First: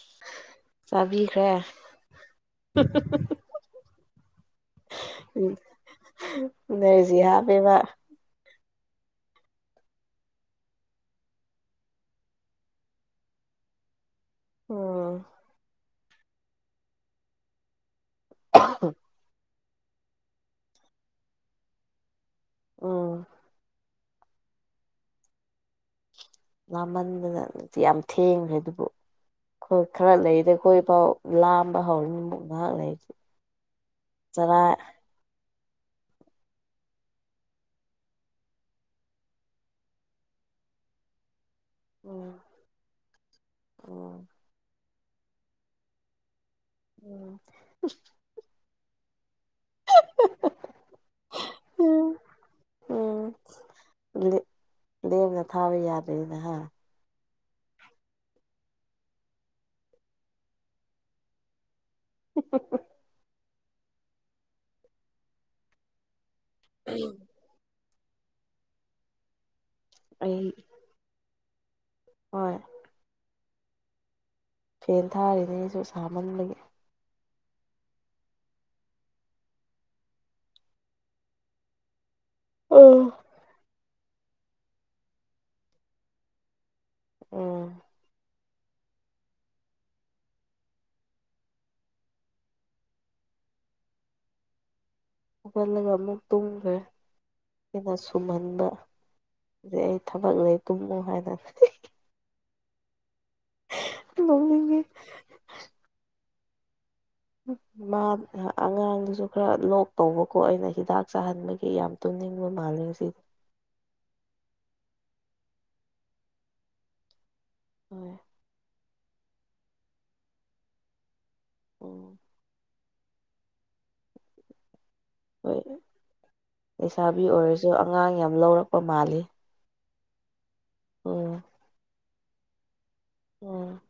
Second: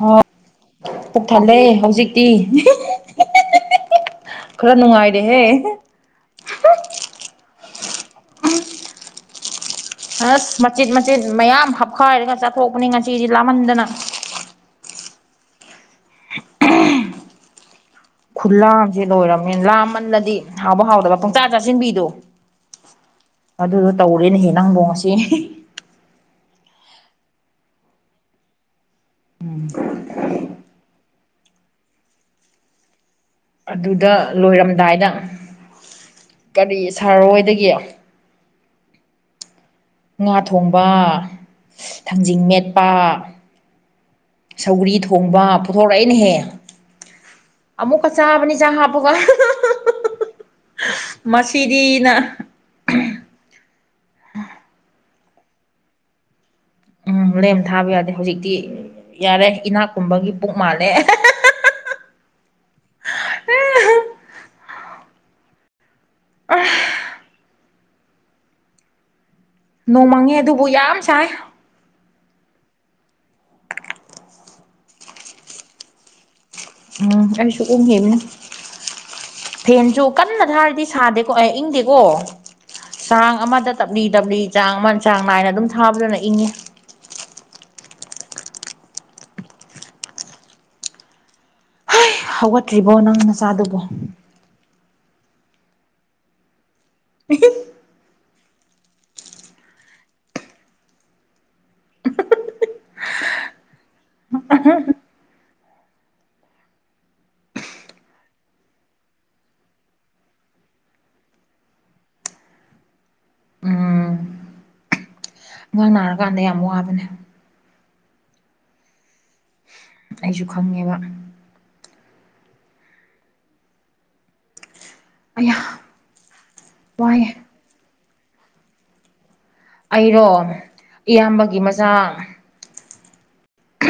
ꯍꯣꯏ ꯄꯨꯛ ꯊꯜꯂꯦ ꯆꯥꯕꯤꯈ꯭ꯔꯦ ꯍꯧꯖꯤꯛꯇꯤ ꯈꯔ ꯅꯨꯡꯉꯥꯏꯔꯦꯍꯦ ꯑ‌ꯦꯅꯔꯖꯤ ꯍꯥꯥꯞꯄꯦꯕ ꯑꯁ ꯃꯆꯦꯠ ꯃꯆꯦꯠ ꯃꯌꯥꯝ ꯍꯥꯞꯈꯥꯏꯔꯒ ꯆꯥꯊꯣꯛꯄꯅꯤ ꯉꯥꯆꯤꯗꯤ ꯂꯥꯝꯍꯟꯗꯅ ꯑꯣ ꯈꯨꯂꯥꯝꯁꯦ ꯂꯣꯏꯔꯝꯃꯦ ꯂꯥꯃꯜꯂꯗꯤ ꯍꯥꯎꯕ ꯍꯥꯎꯗꯕ ꯄꯡꯆꯥ ꯆꯥꯁꯤꯟꯕꯤꯗꯣ ꯎꯝ ꯑꯗꯨꯗꯣ ꯇꯧꯔꯦꯅꯦꯍꯦ ꯅꯪꯕ‌ꯣ ꯉꯁꯤ ꯂꯥꯝꯃꯟꯗꯅ ꯅꯨꯡꯇꯤ ꯌꯥꯝ ꯊꯦꯡꯈ꯭ꯔꯦ ꯑꯗꯨꯕꯨ ꯑꯩꯈꯣꯏ ꯈꯔ ꯂꯩꯔꯤꯗ ꯑꯩꯈꯣꯏ ꯐꯥꯎ ꯂꯥꯝꯕ ꯍꯧꯔꯅꯤ ꯃꯨꯛ ꯉꯥꯏꯍꯥꯛ ꯂꯩꯔꯗꯤ ꯑꯗꯨꯗ ꯆꯔꯥ ꯂꯣꯏꯔꯝꯗꯥꯏꯗ ꯀꯔꯤ ꯁꯥꯔꯔꯣꯏꯗꯒꯤ ꯉꯥ ꯊꯣꯡꯕ ꯎꯝ ꯊꯥꯡꯖꯤꯡ ꯃꯦꯠꯄ ꯎꯝ ꯁꯧꯒ꯭ꯔꯤ ꯊꯣꯡꯕ ꯄꯨꯊꯣꯔꯛꯑꯩꯅꯍꯦ ꯎꯝ ꯑꯃꯨꯛꯀ ꯆꯥꯕꯅꯤ ꯆꯥꯛ ꯍꯥꯞꯄꯒ ꯃꯁꯤꯗꯤꯅ ꯎꯝ ꯂꯦ ꯂꯦꯝꯅ ꯊꯥꯕ ꯌꯥꯗ꯭ꯔꯦꯗꯅ ꯍꯥ ꯎꯝ ꯂꯦꯝ ꯊꯥꯕ ꯌꯥꯗꯦ ꯍꯧꯖꯤꯛꯇꯤ ꯌꯥꯔꯦ ꯏꯅꯥꯛꯀꯨꯝꯕꯒꯤ ꯄꯨꯛ ꯃꯥꯜꯂꯦ [unintelligible] [unintelligible] ꯎꯝ ꯅꯣꯡꯃꯪꯉꯦ ꯑꯩ ꯑꯗꯨꯕꯨ ꯌꯥꯝ ꯁꯥꯏ ꯍꯣꯏ ꯐꯦꯟ ꯊꯥꯔꯤꯅꯤ ꯑꯩꯁꯨ ꯁꯥꯃꯟꯕꯒꯤ ꯎꯝ ꯑꯩꯁꯨ ꯎꯉꯤꯕꯅꯦ ꯐꯦꯟꯁꯨ ꯀꯟꯅ ꯊꯥꯔꯗꯤ ꯁꯥꯗꯦꯀꯣ ꯏꯪꯗꯦꯀꯣ ꯎꯝ ꯆꯥꯡ ꯑꯃꯗ ꯇꯞꯂꯤ ꯇꯞꯂꯤ ꯆꯥꯡ ꯑꯃ ꯆꯥꯡ ꯅꯥꯏꯅ ꯑꯗꯨꯝ ꯊꯥꯕꯗꯨꯅ ꯏꯪꯉꯤ ꯎꯝ ꯍꯧꯒꯠꯇ꯭ꯔꯤꯕꯣ ꯅꯪ ꯅꯆꯥꯗꯨꯕ‌ꯣ ꯍꯧꯍꯜꯂꯒ ꯑꯃꯨꯛ ꯇꯨꯡꯈ ꯍꯦꯟꯅ ꯁꯨꯝꯍꯟꯕ ꯑꯗꯩ ꯑꯩ ꯊꯕꯛ ꯂꯩ ꯇꯨꯝꯃꯨ ꯍꯥꯏ [unintelligible] ꯅꫭꯛꯅꯤꯡꯉꯤ ꯃꯥ ꯑꯉꯥꯡꯗꯨꯁꯨ ꯈꯔ ꯂꯣꯛ ꯇꯧꯕꯀꯣ ꯑꯩꯅ ꯍꯤꯗꯥꯛ ꯆꯥꯍꯟꯕꯒꯤ ꯌꯥꯝ ꯇꯨꯝꯅꯤꯡꯚ ꯃꯥꯜꯂ‌ꯦ ꯉꯥꯁꯤ ꯎꯝ ꯑꯉꯥꯡ ꯅꯥꯔꯀꯥꯟꯗ ꯌꯥꯝ ꯋꯥꯕꯅꯦ ꯍꯣꯏ ꯑꯩꯁꯨ ꯈꯪꯉꯦꯕ ꯎꯝ ꯑꯌꯥ ꯍꯣꯏ ꯋꯥꯏꯌꯦ ꯂꯩꯁꯥꯕꯤ ꯑꯣꯏꯔꯁꯨ ꯑꯉꯥꯡ ꯌꯥꯝ ꯂꯧꯔꯛꯄ ꯃꯥꯜꯂꯤ ꯑꯩꯔꯣ ꯎꯝ ꯏꯌꯥꯝꯕꯒꯤ ꯃꯆꯥ ꯑꯣ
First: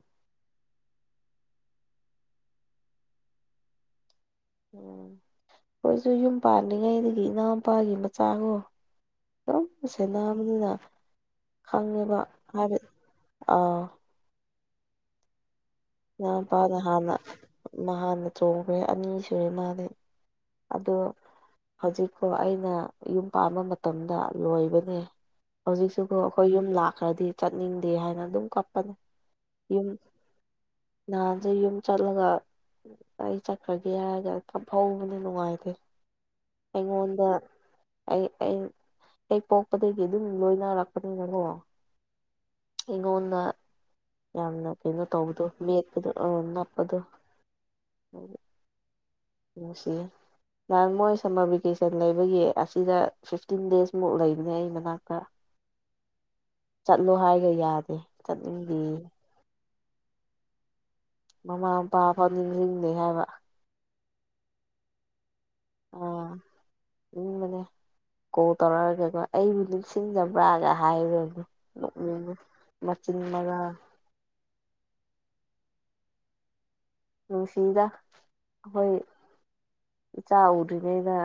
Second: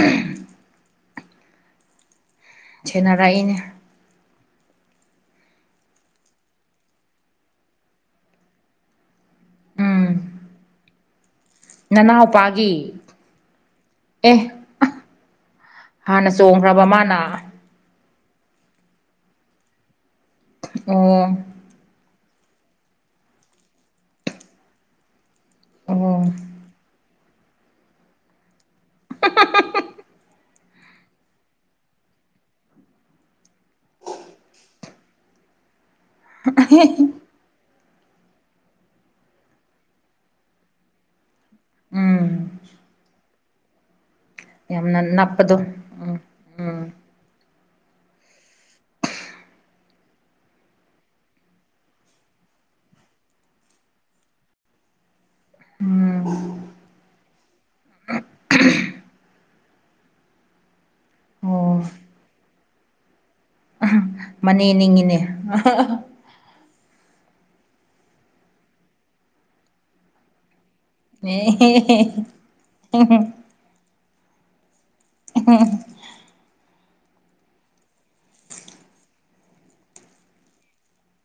ꯁꯦꯟꯅꯔꯛꯏꯅꯦ ꯎꯝ ꯑꯩꯏꯁꯨ ꯌꯨꯝ ꯄꯥꯟꯜꯂꯤꯉꯩꯗꯒꯤ ꯏꯅꯥꯎꯄꯥꯒꯤ ꯃꯆꯥꯔ‌ꯣ ꯑꯗꯨꯝ ꯎꯝ ꯁꯦꯟꯅꯕꯅꯤꯅ ꯈꯪꯉꯦꯕ ꯅꯅꯥꯎꯄꯥꯒꯤ ꯍꯥꯏꯕꯗꯤ ꯑꯥ ꯑꯦ ꯍꯥꯟꯅ ꯆꯣꯡꯈ꯭ꯔꯕ ꯃꯥꯅ ꯅꯍꯥꯟꯅ ꯆꯣꯡꯈ꯭ꯔꯦ ꯑꯅꯤ ꯁꯨꯔꯦ ꯃꯥꯗꯤ ꯑꯗꯣ ꯑꯣ ꯍꯧꯖꯤꯛꯀꯣ ꯑꯩꯅ ꯌꯨꯝ ꯄꯥꯟꯕ ꯃꯇꯝꯗ ꯂꯣꯏꯕꯅꯦ ꯍꯧꯖꯤꯛꯁꯨꯀ‌ꯣ ꯑꯣ ꯑꯩꯈꯣꯏ ꯌꯨꯝ ꯂꯥꯛꯈ꯭ꯔꯗꯤ ꯆꯠꯅꯤꯡꯗꯦ ꯍꯥꯏꯅ ꯑꯗꯨꯝ ꯀꯞꯄꯅꯦ ꯌꯨꯝ ꯅꯍꯥꯟꯁꯦ ꯌꯨꯝ ꯆꯠꯂꯒ ꯑꯩ ꯆꯠꯈ꯭ꯔꯒꯦ ꯍꯥꯏꯔꯒ ꯀꯞꯐꯧꯕꯅꯦ ꯅꯨꯡꯉꯥꯏꯇꯦ ꯑꯩꯉꯣꯟꯗ ꯑꯩ ꯑꯩ ꯍꯦꯛ ꯄꯣꯛꯄꯗꯒꯤ ꯑꯗꯨꯝ ꯂꯣꯏꯅꯔꯛꯄꯅꯤꯅꯀꯣ ꯎꯝ ꯑꯩꯉꯣꯟꯗ ꯌꯥꯝꯅ ꯀꯩꯅꯣ ꯇꯧꯕꯗꯣ ꯅꯞꯄꯗꯣ ꯎꯝ ꯑ ꯅꯄ ꯎꯝ ꯑꯗꯨ ꯑꯣꯁꯦ ꯅꯥꯟ ꯃꯣꯏ ꯁꯝꯃꯔ ꯚꯦꯀꯦꯁꯟ ꯂꯩꯕꯒꯤ ꯑꯁꯤꯗ ꯐꯤꯐꯇꯤꯟ ꯗꯦꯖꯃꯨꯛ ꯂꯩꯕꯅꯦ ꯑꯩ ꯃꯅꯥꯛꯇ [inaudible] ꯎꯝ ꯆꯠꯂꯣ ꯍꯥꯏꯔꯒ ꯌꯥꯗꯦ ꯆꯠꯂꯤꯗꯤ ꯃꯃꯥ ꯑꯣ ꯃꯄꯥ ꯐꯥꯎꯅꯤꯡꯁꯤꯡꯤꯡꯗꯦ ꯍꯥꯏꯕ ꯑ ꯃꯅꯦ ꯅꯤꯡꯉꯤꯅꯦ ꯑ ꯑ ꯎ ꯃ ꯀꯣ ꯇꯔꯥ ꯀꯦꯀ ꯑꯩꯕꯨ ꯁꯤꯟꯗꯕꯥꯒ ꯍꯥꯏꯔꯗꯤ ꯅꯣꯛꯅꯤꯡꯉꯦ ꯃꯆꯤꯟ ꯃꯌꯥ [unintelligible] ꯅꯨꯡꯁꯤꯗ ꯑꯈꯣꯏ ꯏꯆꯥ ꯎꯗ꯭ꯔꯤꯉꯩꯗ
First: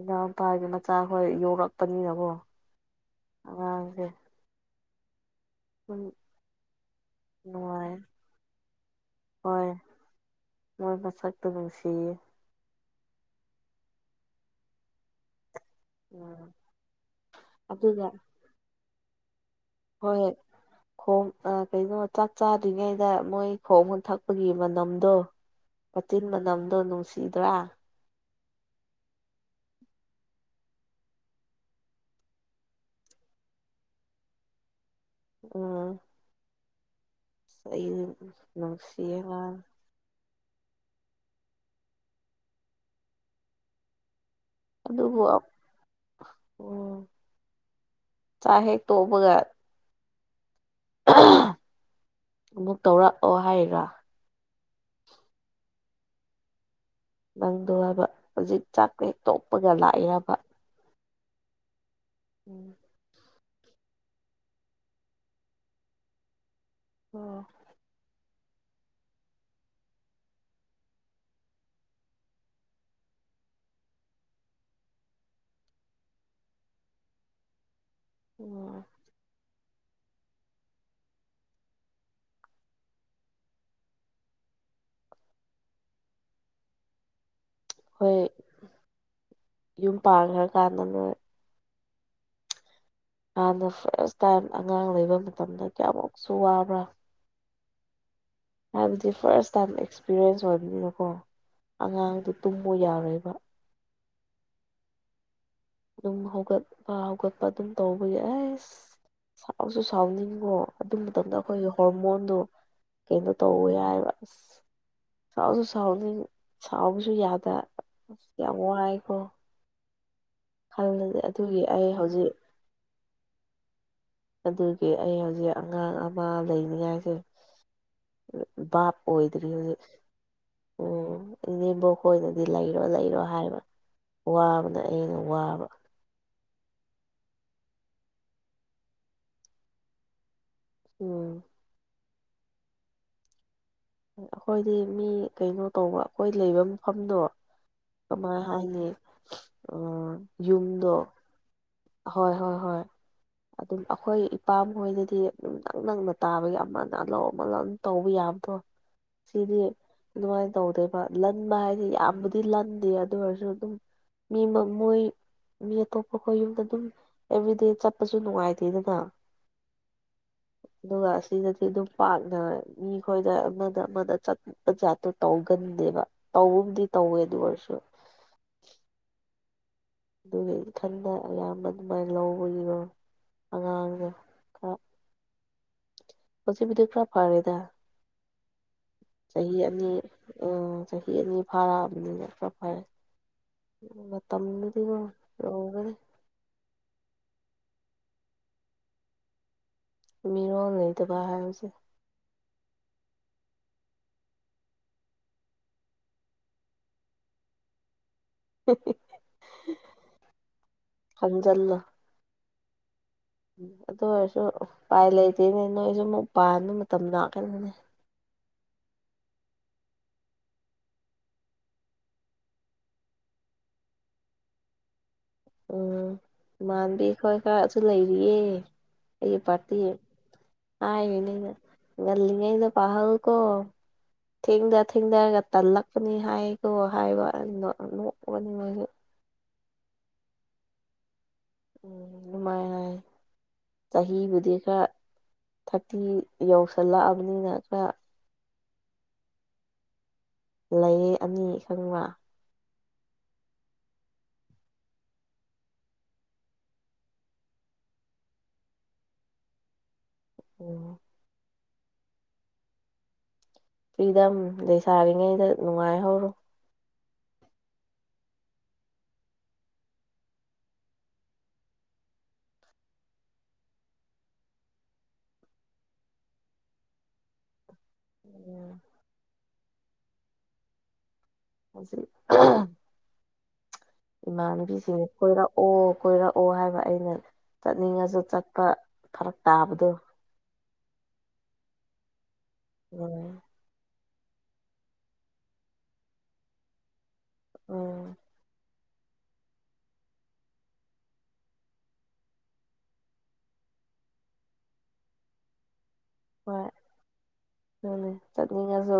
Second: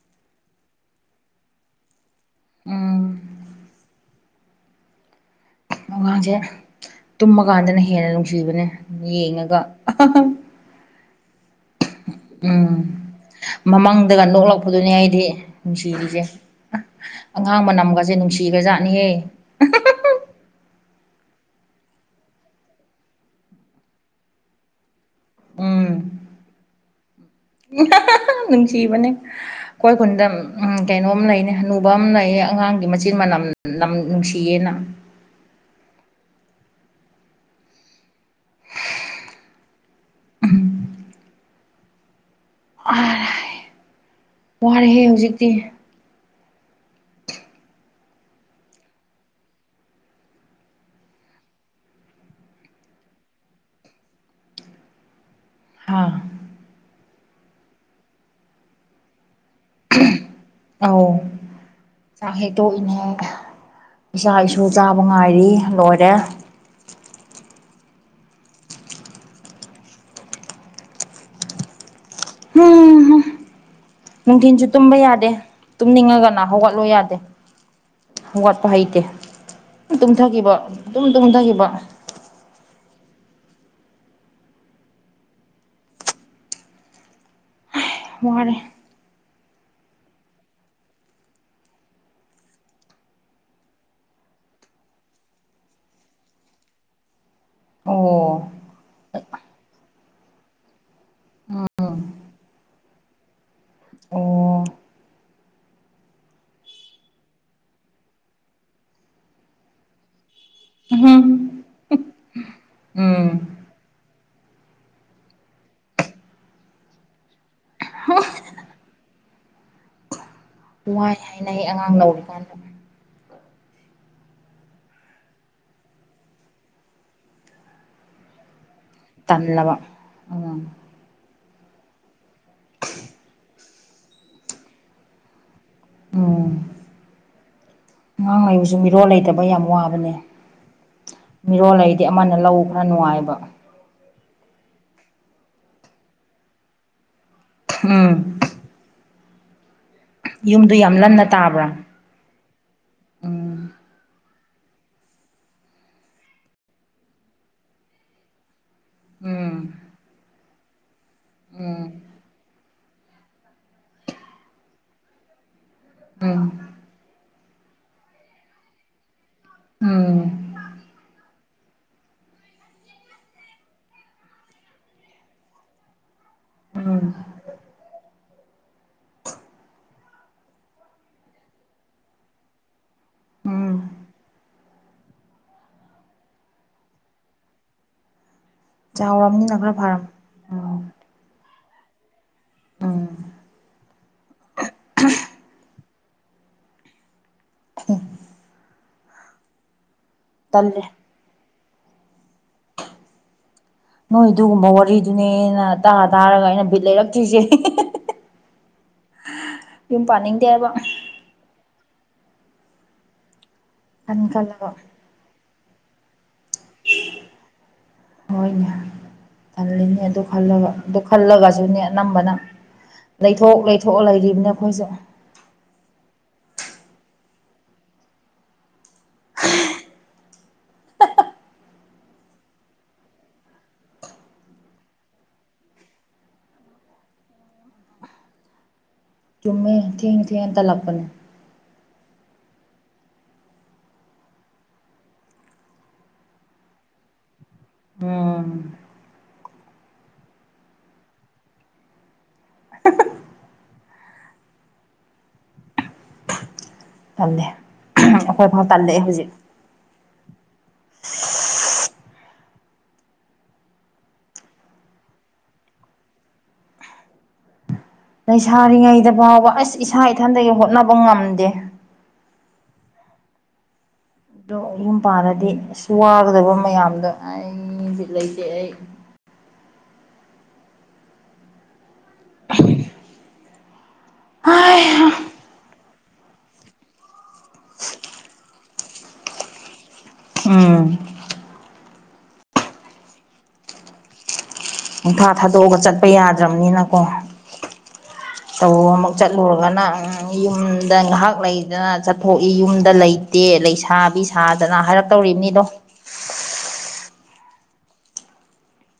ꯏꯅꯥꯎꯄꯥꯒꯤ ꯃꯆꯥꯈꯣꯏ ꯌꯧꯔꯛꯄꯅꯤꯅꯀꯣ ꯎꯝ ꯑꯉꯥꯡꯁꯦ ꯑꯗꯨꯝ ꯑꯉꯥꯡꯖꯦ ꯇꯨꯝꯃꯀꯥꯟꯗꯅ ꯅꯨꯡꯉꯥꯏ ꯍꯦꯟꯅ ꯅꯨꯡꯁꯤꯕꯅꯦ ꯌꯦꯡꯉꯒ ꯍꯣꯏ ꯃꯣꯏ ꯃꯁꯛꯇꯣ ꯅꯨꯡꯁꯤꯌꯦ ꯎꯝ ꯃꯃꯪꯗꯒ ꯅꯣꯛꯂꯛꯄꯗꯨꯅꯤ ꯑꯩꯗꯤ ꯅꯨꯡꯁꯤꯔꯤꯖꯦ ꯎꯝ ꯑꯉꯥꯡ ꯑꯗꯨꯒ ꯃꯅꯝꯒꯖꯦ ꯅꯨꯡꯁꯤꯒ꯭ꯔ ꯖꯥꯠꯅꯤꯍꯦ ꯍꯣꯏ ꯈꯣꯡ ꯑ ꯀꯩꯅꯣ ꯆꯥꯛ ꯆꯥꯗ꯭ꯔꯤꯉꯩꯗ ꯃꯣꯏ ꯈꯣꯝꯒ ꯊꯛꯄꯒꯤ ꯃꯅꯝꯗꯣ ꯎꯝ ꯃꯆꯤꯟ ꯃꯅꯝꯗꯣ ꯅꯨꯡꯁꯤꯗ꯭ꯔꯥ ꯅꯨꯡꯁꯤꯕꯅꯦ ꯑꯩꯈꯣꯏ ꯈꯨꯨꯟꯗ ꯎꯝ ꯀꯩꯅꯣꯝ ꯂꯩꯅꯦ ꯍꯟꯅꯨꯕ ꯑꯃ ꯂꯩꯌꯦ ꯑꯉꯥꯡꯒꯤ ꯃꯆꯤꯟ ꯃꯅꯝ ꯅꯝ ꯅꯨꯡꯁꯤꯌꯦꯅ ꯑꯝ ꯑꯩꯖꯨ ꯅꯨꯡꯁꯤꯌꯦ ꯉꯥ [unintelligible] [unintelligible] ꯋꯥꯔꯦꯍꯦ ꯑꯗꯨꯕꯨ ꯍꯧꯖꯤꯛꯇꯤ ꯆꯥꯛ ꯍꯦꯛ ꯇꯣꯛꯄꯒ ꯑꯃꯨꯛ ꯇꯧꯔꯛꯑꯣ ꯍꯥꯏꯔꯤꯔꯣ ꯍꯣꯢ ꯅꯪꯗꯣ ꯍꯥꯏꯕ ꯍꯧꯖꯤꯛ ꯆꯥꯛ ꯍꯦꯛ ꯇꯣꯛꯄꯒ ꯂꯥꯛꯌꯦ ꯍꯥꯢꯕ ꯑꯥꯎ ꯆꯥꯛ ꯍꯦꯛ ꯎꯝ ꯇꯣꯛꯏꯅꯦ ꯏꯆꯥ ꯏꯁꯨ ꯆꯥꯕ ꯉꯥꯏꯔꯤ ꯂꯣꯏꯔꯦ ꯑꯣ ꯍꯨꯝ ꯍꯨꯝ [unintelligible] ꯅꯨꯡꯊꯤꯟꯁꯨ ꯇꯨꯝꯕ ꯌꯥꯗꯦ ꯇꯨꯝꯅꯤꯡꯉꯒꯅ ꯍꯧꯒꯠꯂꯣ ꯌꯥꯗꯦ ꯍꯧꯒꯠꯄ ꯎꯝ ꯍꯩꯇꯦ ꯇꯨꯝꯊꯈꯤꯕ ꯑꯗꯨꯝ ꯇꯨꯝꯊꯈꯤꯕ ꯍꯣꯏ ꯋꯥꯔꯦ ꯌꯨꯝ ꯄꯥꯟꯈ꯭ꯔ ꯀꯥꯟꯗꯅꯦ ꯍꯥꯟꯅ ꯐꯔꯁ ꯇꯥꯏꯝ ꯑꯉꯥꯡ ꯂꯩꯕ ꯃꯇꯝꯗ ꯀꯌꯥꯃꯨꯛꯁꯨ ꯋꯥꯕ꯭ꯔꯥ ꯑꯣ ꯍꯥꯏꯕꯗꯤ ꯐꯔꯁ ꯇꯥꯏꯝ ꯑꯦꯛꯁꯄꯤꯔꯤꯌꯦꯟꯁ ꯑꯣꯏꯕꯅꯤꯅꯀꯣ ꯎꯝ ꯑꯉꯥꯡꯗꯨ ꯇꯨꯝꯃꯣ ꯌꯥꯔꯣꯏꯕ ꯑꯣ ꯑꯗꯨꯝ ꯍꯧꯒꯠꯄ ꯍꯧꯒꯠꯄ ꯑꯗꯨꯝ ꯇꯧꯕ ꯌꯥ ꯑꯁ ꯁꯥꯎꯁꯨ ꯁꯥꯎꯅꯤꯡꯉꯣ ꯑꯗꯨ ꯎꯝꯍꯨꯝ ꯃꯇꯝꯗ ꯑꯩꯈꯣꯏꯒꯤ ꯍꯣꯔꯃꯣꯟꯗꯣ ꯎꯝ ꯀꯩꯅꯣ ꯇꯧꯋꯦ ꯍꯥꯢꯕ ꯁꯥꯎꯁꯨ ꯁꯥꯎꯅꯤꯡ ꯁꯥꯎꯕꯁꯨ ꯌꯥꯗ ꯑ ꯌꯥꯝ ꯋꯥꯏꯀꯣ ꯈꯜ ꯋꯥꯏ ꯑꯗꯨꯒꯤ ꯍꯥꯏꯅꯩ ꯑꯩ ꯑꯉꯥꯡ ꯍꯧꯖꯤꯛ ꯂꯧꯔꯤꯀꯥꯟꯗ ꯑꯗꯨꯒꯤ ꯑꯩ ꯍꯧꯖꯤꯛ ꯑꯉꯥꯡ ꯑꯃ ꯂꯩꯅꯤꯡꯉꯥꯏꯁꯦ ꯕꯥꯞ ꯑꯣꯏꯗꯔꯤ ꯇꯜꯂꯕ ꯍꯧꯖꯤꯛ ꯎꯝ ꯑꯣ ꯏꯅꯦꯕꯣꯛꯈꯣꯏꯅꯗꯤ ꯂꯩꯔꯣ ꯂꯩꯔꯣ ꯍꯥꯏꯕ ꯋꯥꯕꯅ ꯑꯩꯅ ꯋꯥꯕ ꯑꯝ ꯑꯉꯥꯡ ꯂꯩꯕꯁꯨ ꯃꯤꯔꯣꯜ ꯂꯩꯇꯕ ꯌꯥꯝ ꯋꯥꯕꯅꯦ ꯎꯝ ꯃꯤꯔꯣꯜꯂꯩꯗꯤ ꯑꯃꯅ ꯂꯧ ꯈꯔ ꯅꯨꯡꯉꯥꯏꯕ ꯑꯩꯈꯣꯏꯗꯤ ꯃꯤ ꯀꯩꯅꯣ ꯇꯧꯕ ꯑꯩꯈꯣꯏ ꯂꯩꯕ ꯃꯐꯝꯗꯣ ꯑꯃ ꯎꯝ ꯍꯥꯏꯗꯤ ꯑꯥ ꯌꯨꯝꯗꯨ ꯌꯨꯝꯗꯣ ꯌꯥꯝ ꯂꯟꯅ ꯇꯥꯕ꯭ꯔꯥ ꯍꯣꯏ ꯍꯣꯏ ꯍꯣꯏ ꯎꯝ ꯑꯗꯨꯝ ꯑꯩꯈꯣꯏ ꯏꯄꯥꯝ ꯍꯣꯏꯗꯗꯤ ꯅꯛ ꯅꯛꯅ ꯇꯥꯕꯒꯤ ꯑꯃꯅ ꯂꯧ ꯑꯃꯅ ꯇꯧꯕ ꯌꯥꯕꯗꯣ ꯎꯝ ꯁꯤꯗꯤ ꯑꯗꯨꯃꯥꯏꯅ ꯇꯧꯗꯦꯕ ꯂꯟꯕ ꯎꯝ ꯍꯥꯏꯗꯤ ꯌꯥꯝꯕꯨꯗꯤ ꯂꯟꯗꯦ ꯑꯗꯨ ꯑꯣꯏꯔꯁꯨ ꯑꯗꯨꯝ ꯃꯤ ꯃ ꯃꯣꯏ ꯃꯤ ꯑꯇꯣꯞꯄ ꯈꯣꯏ ꯎꯝ ꯌꯨꯝꯗ ꯑꯗꯨꯝ ꯑꯦꯚ꯭ꯔꯤꯗꯦ ꯆꯠꯄꯁꯨ ꯅꯨꯡꯉꯥꯏꯇꯦꯗꯅ ꯎꯝ ꯑꯗꯨꯒ ꯑꯁ ꯁꯤꯗꯗꯤ ꯑꯗꯨꯝ ꯄꯥꯛꯅ ꯃꯤꯈꯣꯏꯗ ꯑꯃꯗ ꯑꯃꯗ ꯆꯠꯄ ꯖꯥꯠꯇꯣ ꯇꯧꯒꯟꯗꯦꯕ ꯇꯧꯕꯕꯨꯗꯤ ꯎꯝ ꯇꯧꯋꯦ ꯑꯗꯨ ꯑꯣꯏꯔꯁꯨ ꯑꯗꯨꯒꯤ ꯏꯊꯟꯗ ꯑꯌꯥꯝꯕ ꯑꯗꯨꯃꯥꯏꯅ ꯂꯧꯕꯒꯤꯔꯣ ꯎꯝ ꯑꯉꯥꯡꯁꯦ ꯍꯧꯖꯤꯛꯄꯨꯗꯤ ꯈꯔ ꯐꯔꯦꯗ ꯆꯍꯤ ꯆꯥꯎꯔꯕꯅꯤꯅ ꯈꯔ ꯑꯅꯤ ꯐꯔꯝ ꯎ ꯎꯝ ꯆꯍꯤ ꯑꯅꯤ ꯐꯥꯔꯛꯑꯕꯅꯤ ꯈꯔ ꯐꯩ ꯎꯝ ꯃꯇꯝꯗꯨꯗꯤꯀꫭ ꯌꯧꯒꯅꯤ [inaudible] ꯃꯤꯔꯣꯜ ꯇꯜꯂꯦ ꯂꯩꯩꯗꯕ ꯍꯥꯏꯕꯁꯦ ꯅꯣꯏ ꯑꯗꯨꯒꯨꯝꯕ ꯋꯥꯔꯤꯗꯨꯅꯦꯅ ꯇꯥ ꯇꯥꯔꯒ ꯑꯩꯅ ꯕꯤꯠ ꯂꯩꯔꯛꯇ꯭ꯔꯤꯁꯦ ꯌꯨꯝ ꯄꯅꯤꯗꯦꯕ ꯍꯟꯖꯜꯂꫭ ꯑꯗꯨ ꯈꯟ ꯑꯣꯏꯔꯁꯨ ꯈꯜꯂꯒ ꯎꯄꯥꯏ ꯂꯩꯇꯦꯅꯦ ꯅꯣꯏꯁꯨ ꯑꯃꯨꯛ ꯄꯥꯟꯕ ꯃꯇꯝ ꯂꯥꯛꯀꯅꯤꯅꯦ ꯍꯣꯏꯅꯦ ꯇꯜꯂꯤꯅꯦ ꯑꯗꯨ ꯈꯜꯂꯒ ꯑꯗꯨ ꯈꯜꯂꯒꯁꯨꯅꯦ ꯑꯅꯝꯕꯅ ꯂꯩꯊꯣꯛ ꯂꯩꯊꯣꯛꯑ ꯂꯩꯔꯤꯕꯅꯦ ꯑꯩꯈꯣꯏꯁꯦ ꯎꯝ ꯏꯃꯥꯟꯅꯕꯤ ꯈꫭꯏ ꯈꯔꯁꯨ ꯂꯩꯔꯤꯌꯦ ꯑꯩꯒꯤ ꯄꯥꯔꯇꯤ [unintelligible] ꯄꯥꯍꯧꯀꯣ ꯊꯦꯡꯗ ꯊꯦꯡꯗꯔꯒ ꯇꯜꯂꯛꯄꯅꯤ ꯍꯥꯏꯀꯣ ꯍꯥꯏꯕ [unintelligible] ꯆꯨꯝꯃꯦ ꯊꯦꯡ ꯊꯦꯡ ꯇꯜꯂꯛꯄꯅꯦ ꯎꯝ ꯗꯨꯃꯥꯏ ꯆꯍꯤꯕꯨꯗꯤ ꯈꯔ ꯊꯥꯔꯇꯤ ꯌꯧꯁꯜꯂꯛꯑꯕꯅꯤꯅ ꯈꯔ ꯎꯝ ꯂꯩ ꯑꯅꯤ ꯈꯪꯕ ꯇꯜꯂꯦ ꯑꯩꯈꯣꯏ ꯐꯥꯎ ꯇꯜꯂꯛꯑꯦ ꯍꯧꯖꯤꯛ [unintelligible] ꯄꯤꯗꯝ ꯂꯩꯁꯥꯔꯤꯉꯩꯗ ꯅꯨꯡꯉꯥꯏꯍꯧꯔꯣ ꯂꯩꯁꯥꯔꯤꯉꯩꯗ ꯐꯥꯎꯕ ꯑꯁ ꯏꯁꯥ ꯏꯊꯟꯗꯒꯤ ꯍꯣꯠꯅꯕ ꯉꯝꯗꯦ ꯑꯗꯣ ꯌꯨꯝ ꯄꯥꯟꯂꯥꯗꯤ ꯑꯁ ꯋꯥꯒꯗꯕ ꯃꯌꯥꯝꯗꯣ ꯑꯩ ꯕꯤꯠ ꯂꯩꯇꯦ ꯑꯩ ꯎꯝ [unintelligible] ꯑꯩ ꯏꯃꯥꯟꯅꯕꯤꯁꯤꯡ ꯀꯣꯏꯔꯛꯑꯣ ꯀꯣꯏꯔꯛꯑꯣ ꯍꯥꯏꯕ ꯑꯩꯅ ꯆꯠꯅꯤꯡꯉꯁꯨ ꯆꯠꯄ ꯐꯔꯛ ꯇꯥꯕꯗꯣ ꯎꯝ [unintelligible] ꯅꯨꯡꯊꯥ ꯊꯥꯗꯣꯛꯑꯒ ꯆꯠꯄ ꯌꯥꯗ꯭ꯔꯝꯅꯤꯅꯀꯣ ꯎꯝ ꯇꯧ ꯑꯃꯨꯛ ꯆꯠꯂꯨꯔꯒꯅ ꯌꯨꯝꯗ ꯉꯥꯏꯍꯥꯛ ꯂꯩꯗꯅ ꯆꯠꯊꯣꯛꯏ ꯌꯨꯝꯗ ꯂꯩ ꯇꯦ ꯂꯩꯁꯥꯕꯤ ꯁꯥꯥꯗꯅ ꯍꯥꯏꯔꯛꯇꯧꯔꯤꯅꯤꯗꯣ ꯍꯣꯏ ꯑꯗꯨꯅꯦ ꯆꯠꯅꯤꯡꯉꯁꯨ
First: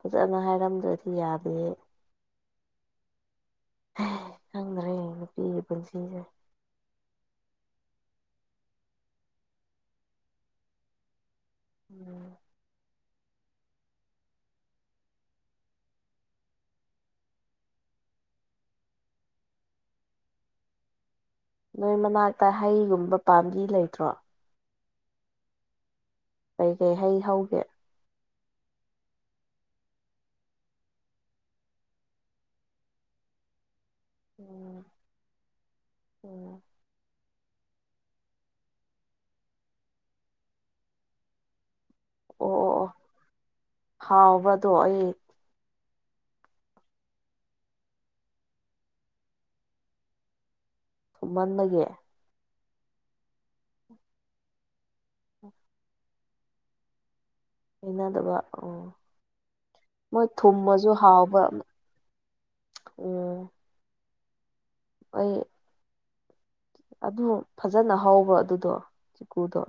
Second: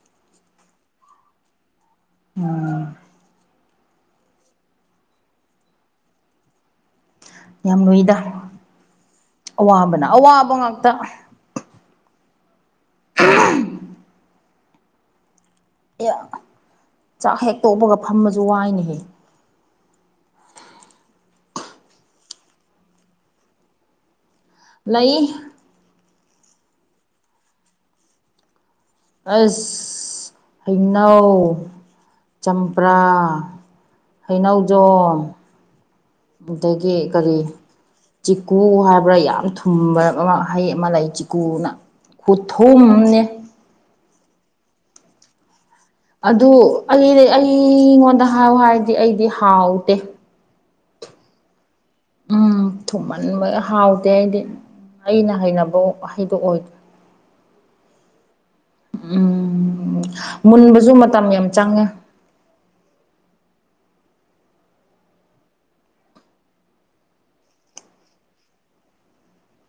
ꯐꯖꯅ ꯍꯥꯏꯔꯝꯗ꯭ꯔꯗꯤ ꯌꯥꯗꯦ ꯎꯝ ꯈꯪꯗ꯭ꯔꯦ ꯅꯨꯄꯤꯒꯤ ꯄꯨꯟꯁꯤꯁꯦ ꯌꯥꯝ ꯂꯨꯏꯗ ꯑꯋꯥꯕꯅ ꯑꯋꯥꯕ ꯉꯥꯛꯇ ꯎꯝ [unintelligible] ꯑꯦ ꯆꯥꯛ ꯍꯦꯛ ꯇꯣꯛꯄꯒ ꯐꯃꯁꯨ ꯋꯥꯏꯅꯦꯍꯦ ꯅꯣꯏ ꯃꯅꯥꯛꯇ ꯍꯩꯒꯨꯝꯕ ꯄꯥꯝꯕꯤ ꯂꯩꯇ꯭ꯔꯣ ꯂꯩ ꯀꯩꯀꯩ ꯍꯩ ꯍꯧꯒꯦ ꯑꯩꯁ ꯍꯩꯅꯧ ꯆꯝꯄ꯭ꯔꯥ ꯎꯝ ꯍꯩꯅꯧꯖꯣꯡ ꯎꯝ ꯑꯗꯒꯤ ꯀꯔꯤ ꯆꯤꯀꯨ ꯍꯥꯏꯕ꯭ꯔꯥ ꯌꯥꯝ ꯊꯨꯝꯕ ꯑꯃ ꯍꯩ ꯑꯃ ꯂꯩ ꯆꯤꯀꯨꯅ ꯈꯨꯊꯨꯝꯅꯦ ꯍꯥꯎꯕꯗꯣ ꯑꯩ ꯑꯗꯨ ꯑꯩꯗꯤ ꯑꯩꯉꯣꯟꯗ ꯍꯥꯏꯌꯨ ꯍꯥꯏꯔꯗꯤ ꯑꯩꯗꯤ ꯍꯥꯎꯗꯦ ꯊꯨꯝꯃꯥꯟꯕꯒꯤ ꯎꯝ ꯊꯨꯝꯃꯟꯕ ꯍꯥꯎꯗꯦ ꯑꯩꯗꯤ ꯑꯩꯅ ꯍꯩꯅꯕ ꯍꯩꯗꯣꯑꯣꯏ ꯍꯩꯅꯗꯕ ꯑꯣ ꯎꯝ ꯃꯣꯏ ꯊꯨꯝꯃꯁꯨ ꯃꯨꯟꯕꯁꯨ ꯃꯇꯝ ꯍꯥꯎꯕ ꯌꯥꯝ ꯆꯪꯉꯦ ꯑꯣꯝ ꯑꯣꯏꯣꯏ ꯑꯗꯨ ꯐꯖꯅ ꯍꯧꯕ ꯑꯗꯨꯗꯣ ꯆꯤꯀꯨꯗꯣ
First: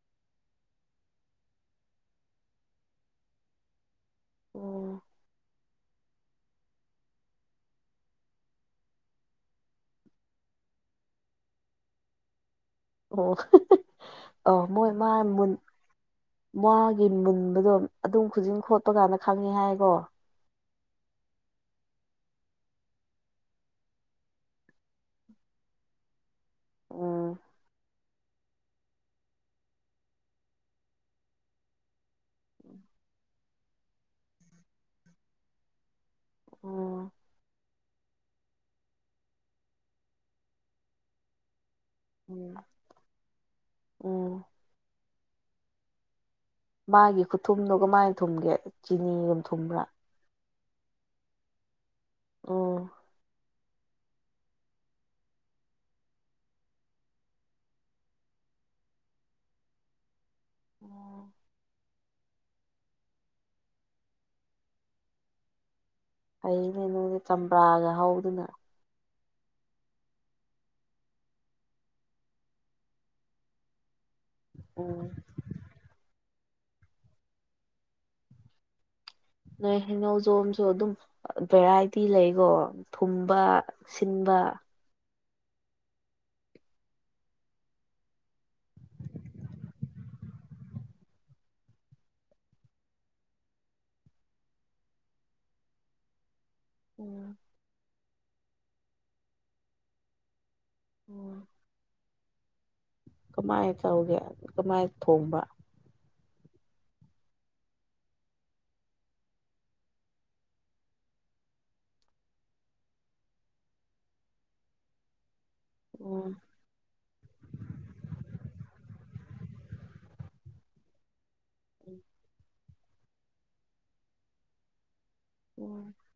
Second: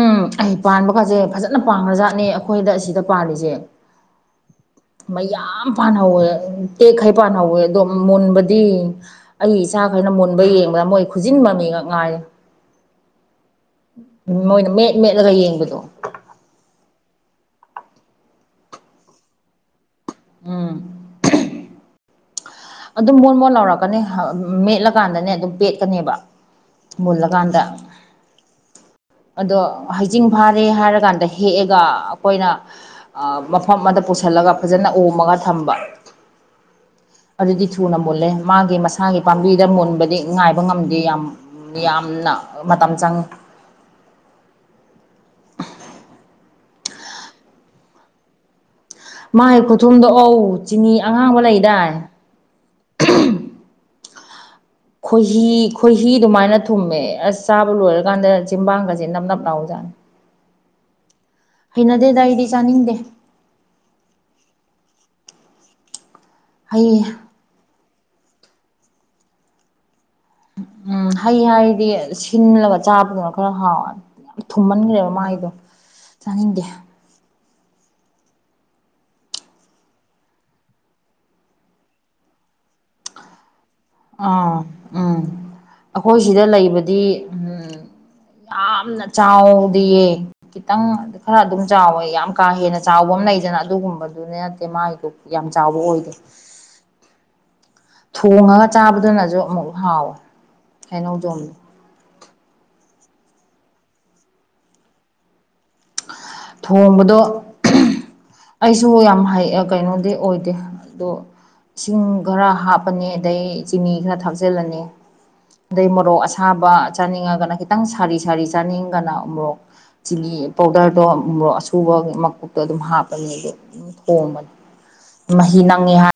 ꯎꯝ ꯑꯩ ꯄꯥꯟꯕꯒꯥꯁꯦ ꯐꯖꯅ ꯄꯈ꯭ꯔꯖꯥꯠꯅꯦ ꯑꯩꯈꯣꯏꯗ ꯑꯁꯤꯗ ꯄꯥꯜꯂꯤꯁꯦ ꯑꯣ ꯃꯩ ꯌꯥꯝ ꯄꯥꯅꯍꯧꯋꯦ ꯇꯦꯛꯈꯩ ꯄꯥꯅꯍꯧꯋꯦ ꯑꯗꯣ ꯃꯨꯟꯕꯗꯤ ꯑꯩ ꯏꯆꯥꯈꯩꯅ ꯃꯨꯟꯕ ꯌꯦꯡꯕꯗ ꯃꯣꯏ ꯈꯨꯖꯤꯟꯕ ꯃꯤꯈꯛ ꯉꯥꯏꯔ ꯑꯣ ꯑ ꯃꯣꯏꯅ ꯃꯣꯏ ꯃꯦꯠ ꯃꯥꯥꯏ ꯃꯦꯠꯂꯒ ꯃꯨꯟ ꯌꯦꯡꯕꯗꯣ ꯃꯥꯒꯤ ꯃꯨꯟꯕꯗꯣ ꯑꯗꯨꯝ ꯈꯨꯗꯤꯡ ꯈꯣꯠꯄ ꯀꯥꯟꯗ ꯈꯪꯉꯤ ꯍꯥꯏꯀꯣ ꯎꯝ ꯑꯗꯨꯝ ꯃꯣꯣꯟ ꯃꯣꯟꯠ ꯂꯧꯔꯛꯀꯅꯤ ꯃꯦꯠꯂꯀꯥꯟꯗꯅꯦ ꯑꯗꯨꯝ ꯄꯦꯠꯀꯅꯦꯕ ꯃꯣꯂ ꯎꯝ ꯀꯥꯟꯗ ꯑꯗꯣ ꯍꯩꯖꯤꯡ ꯐꯥꯔꯦ ꯍꯥꯏꯔꯀꯥꯟꯗ ꯍꯦꯛꯑꯒ ꯑꯩꯈꯣꯏꯅ ꯃꯐꯝ ꯑꯃꯗ ꯄꯨꯁꯤꯜꯂꯒ ꯐꯖꯅ ꯑꯣꯝꯃꯒ ꯊꯝꯕ ꯑꯣ ꯑꯗꯨꯗꯤ ꯊꯨꯅ ꯃꯨꯜꯂꯦ ꯃꯥꯒꯤ ꯃꯁꯥꯒꯤ ꯄꯥꯝꯕꯤꯗ ꯃꯨꯟꯕꯗꯤ ꯉꯥꯏꯕ ꯉꯝꯗꯦ ꯌꯥꯝ ꯌꯥꯝꯅ ꯎꯝ ꯃꯇꯝ ꯆꯪꯉꯏ ꯎꯝ ꯃꯥꯒꯤ ꯈꯨꯊꯨꯝꯗꯨꯣ ꯀꯃꯥꯏꯅ ꯊꯨꯝꯒꯦ ꯆꯤꯅꯤꯒꯨꯝ ꯃꯥꯒꯤ ꯊꯨꯝꯕ꯭ꯔꯥ ꯈꯨꯊꯨꯝꯗꯣ ꯑꯧ ꯆꯤꯅꯤ ꯑꯉꯥꯡꯕ ꯂꯩꯗꯥꯏ ꯎꯝ ꯈꯣꯏꯍꯤ ꯈꯣꯏꯍꯤ ꯑꯗꯨꯃꯥꯏꯅ ꯊꯨꯝꯃꯦ ꯑꯁ ꯆꯥꯕ ꯂꯣꯏꯔꯀꯥꯟꯗ ꯖꯤꯝꯕꯥꯡꯒꯁꯦ ꯅꯞ ꯅꯞ ꯂꯥꯎꯎ ꯖꯥꯠꯅꯤ ꯎꯝ ꯍꯩꯅꯗꯦꯗ ꯑꯩꯗꯤ ꯆꯥꯅꯤꯡꯗꯦ ꯑꯩꯅꯦ ꯍꯩ ꯅꯗꯤ ꯆꯝꯄ꯭ꯔꯥꯒ ꯍꯧꯗꯅ ꯎꯝ ꯍꯩ ꯍꯥꯏꯗꯤ ꯁꯤꯜꯂꯒ ꯆꯥꯕꯗꯨꯅ ꯈꯔ ꯍꯥꯎꯋꯅꯤ ꯌꯥꯝ ꯎꯝ ꯊꯨꯝꯃꯟꯈ꯭ꯔꯦꯕ ꯃꯥꯒꯤꯗꯣ ꯆꯥꯅꯤꯡꯗꯦ ꯅꯣꯏ ꯍꯉꯧꯖꯣꯝꯁꯨ ꯑꯗꯨꯝ ꯚꯦꯔꯥꯏꯇꯤ ꯂꯩꯀꯣ ꯊꯨꯝꯕ ꯁꯤꯟꯕ ꯑꯥ ꯎꯝ ꯑꯩꯈꯣꯏ ꯁꯤꯗ ꯂꯩꯕꯗꯤ ꯎꯝ ꯌꯥꯝꯅ ꯆꯥꯎꯗꯤꯌꯦ ꯈꯤꯇꯪ ꯈꯔ ꯑꯗꯨꯝ ꯆꯥꯎꯋꯦ ꯌꯥꯝ ꯀꯥ ꯍꯦꯟꯅ ꯆꯥꯎꯕ ꯑꯃ ꯂꯩꯗꯅ ꯑꯗꯨꯒꯨꯝꯕꯗꯨ ꯑꯗꯨꯗ ꯅꯠꯇꯦ ꯃꯥꯒꯤꯗꯣ ꯌꯥꯝ ꯆꯥꯎꯕ ꯑꯣꯏꯗꯦ ꯎꯝ ꯊꯣꯡꯉꯒ ꯆꯥꯕꯗꯨꯅꯁꯨ ꯑꯃꯨꯛ ꯍꯥꯎꯋꯦ ꯎꯝ ꯍꯩꯅꯧꯖꯣꯝꯗꯣ ꯀꯃꯥꯏꯅ ꯇꯧꯒꯦ ꯀꯃꯥꯏꯅ ꯊꯣꯡꯕ ꯊꯣꯡꯕꯗꯣ ꯑꯩꯁꯨ ꯌꯥꯝ ꯀꯩꯅꯣꯗꯤ ꯑꯣꯏꯗꯦ ꯑꯗꯣ ꯏꯁꯤꯡ ꯈꯔ ꯍꯥꯞꯄꯅꯤ ꯑꯗꯩ ꯆꯤꯅꯤ ꯈꯔ ꯊꯥꯞꯆꯤꯜꯂꯅꯤ ꯑꯗꯩ ꯃꯣꯔꯣꯛ ꯎꯝ ꯑꯁꯥꯕ ꯆꯥꯅꯤꯡꯉꯒꯅ ꯈꯤꯇꯪ ꯁꯥꯔꯤ ꯁꯥꯔꯤ ꯆꯥꯅꯤꯡꯒꯅ ꯃꯣꯔꯣꯛ ꯆꯤꯂꯤ ꯄꯥꯎꯗꯔꯗꯣ ꯃꯣꯔꯣꯛ ꯑꯁꯨꯕꯒꯤ ꯃꯀꯨꯞꯇꯣ ꯑꯗꯨꯝ ꯍꯥꯞꯄꯅꯤ ꯑꯗꯨꯗꯣ ꯑꯗꯨꯝ ꯊꯣꯡꯕꯅꯤ ꯃꯍꯤ ꯎꯝ ꯅꯪꯉꯤ ꯍꯥꯏ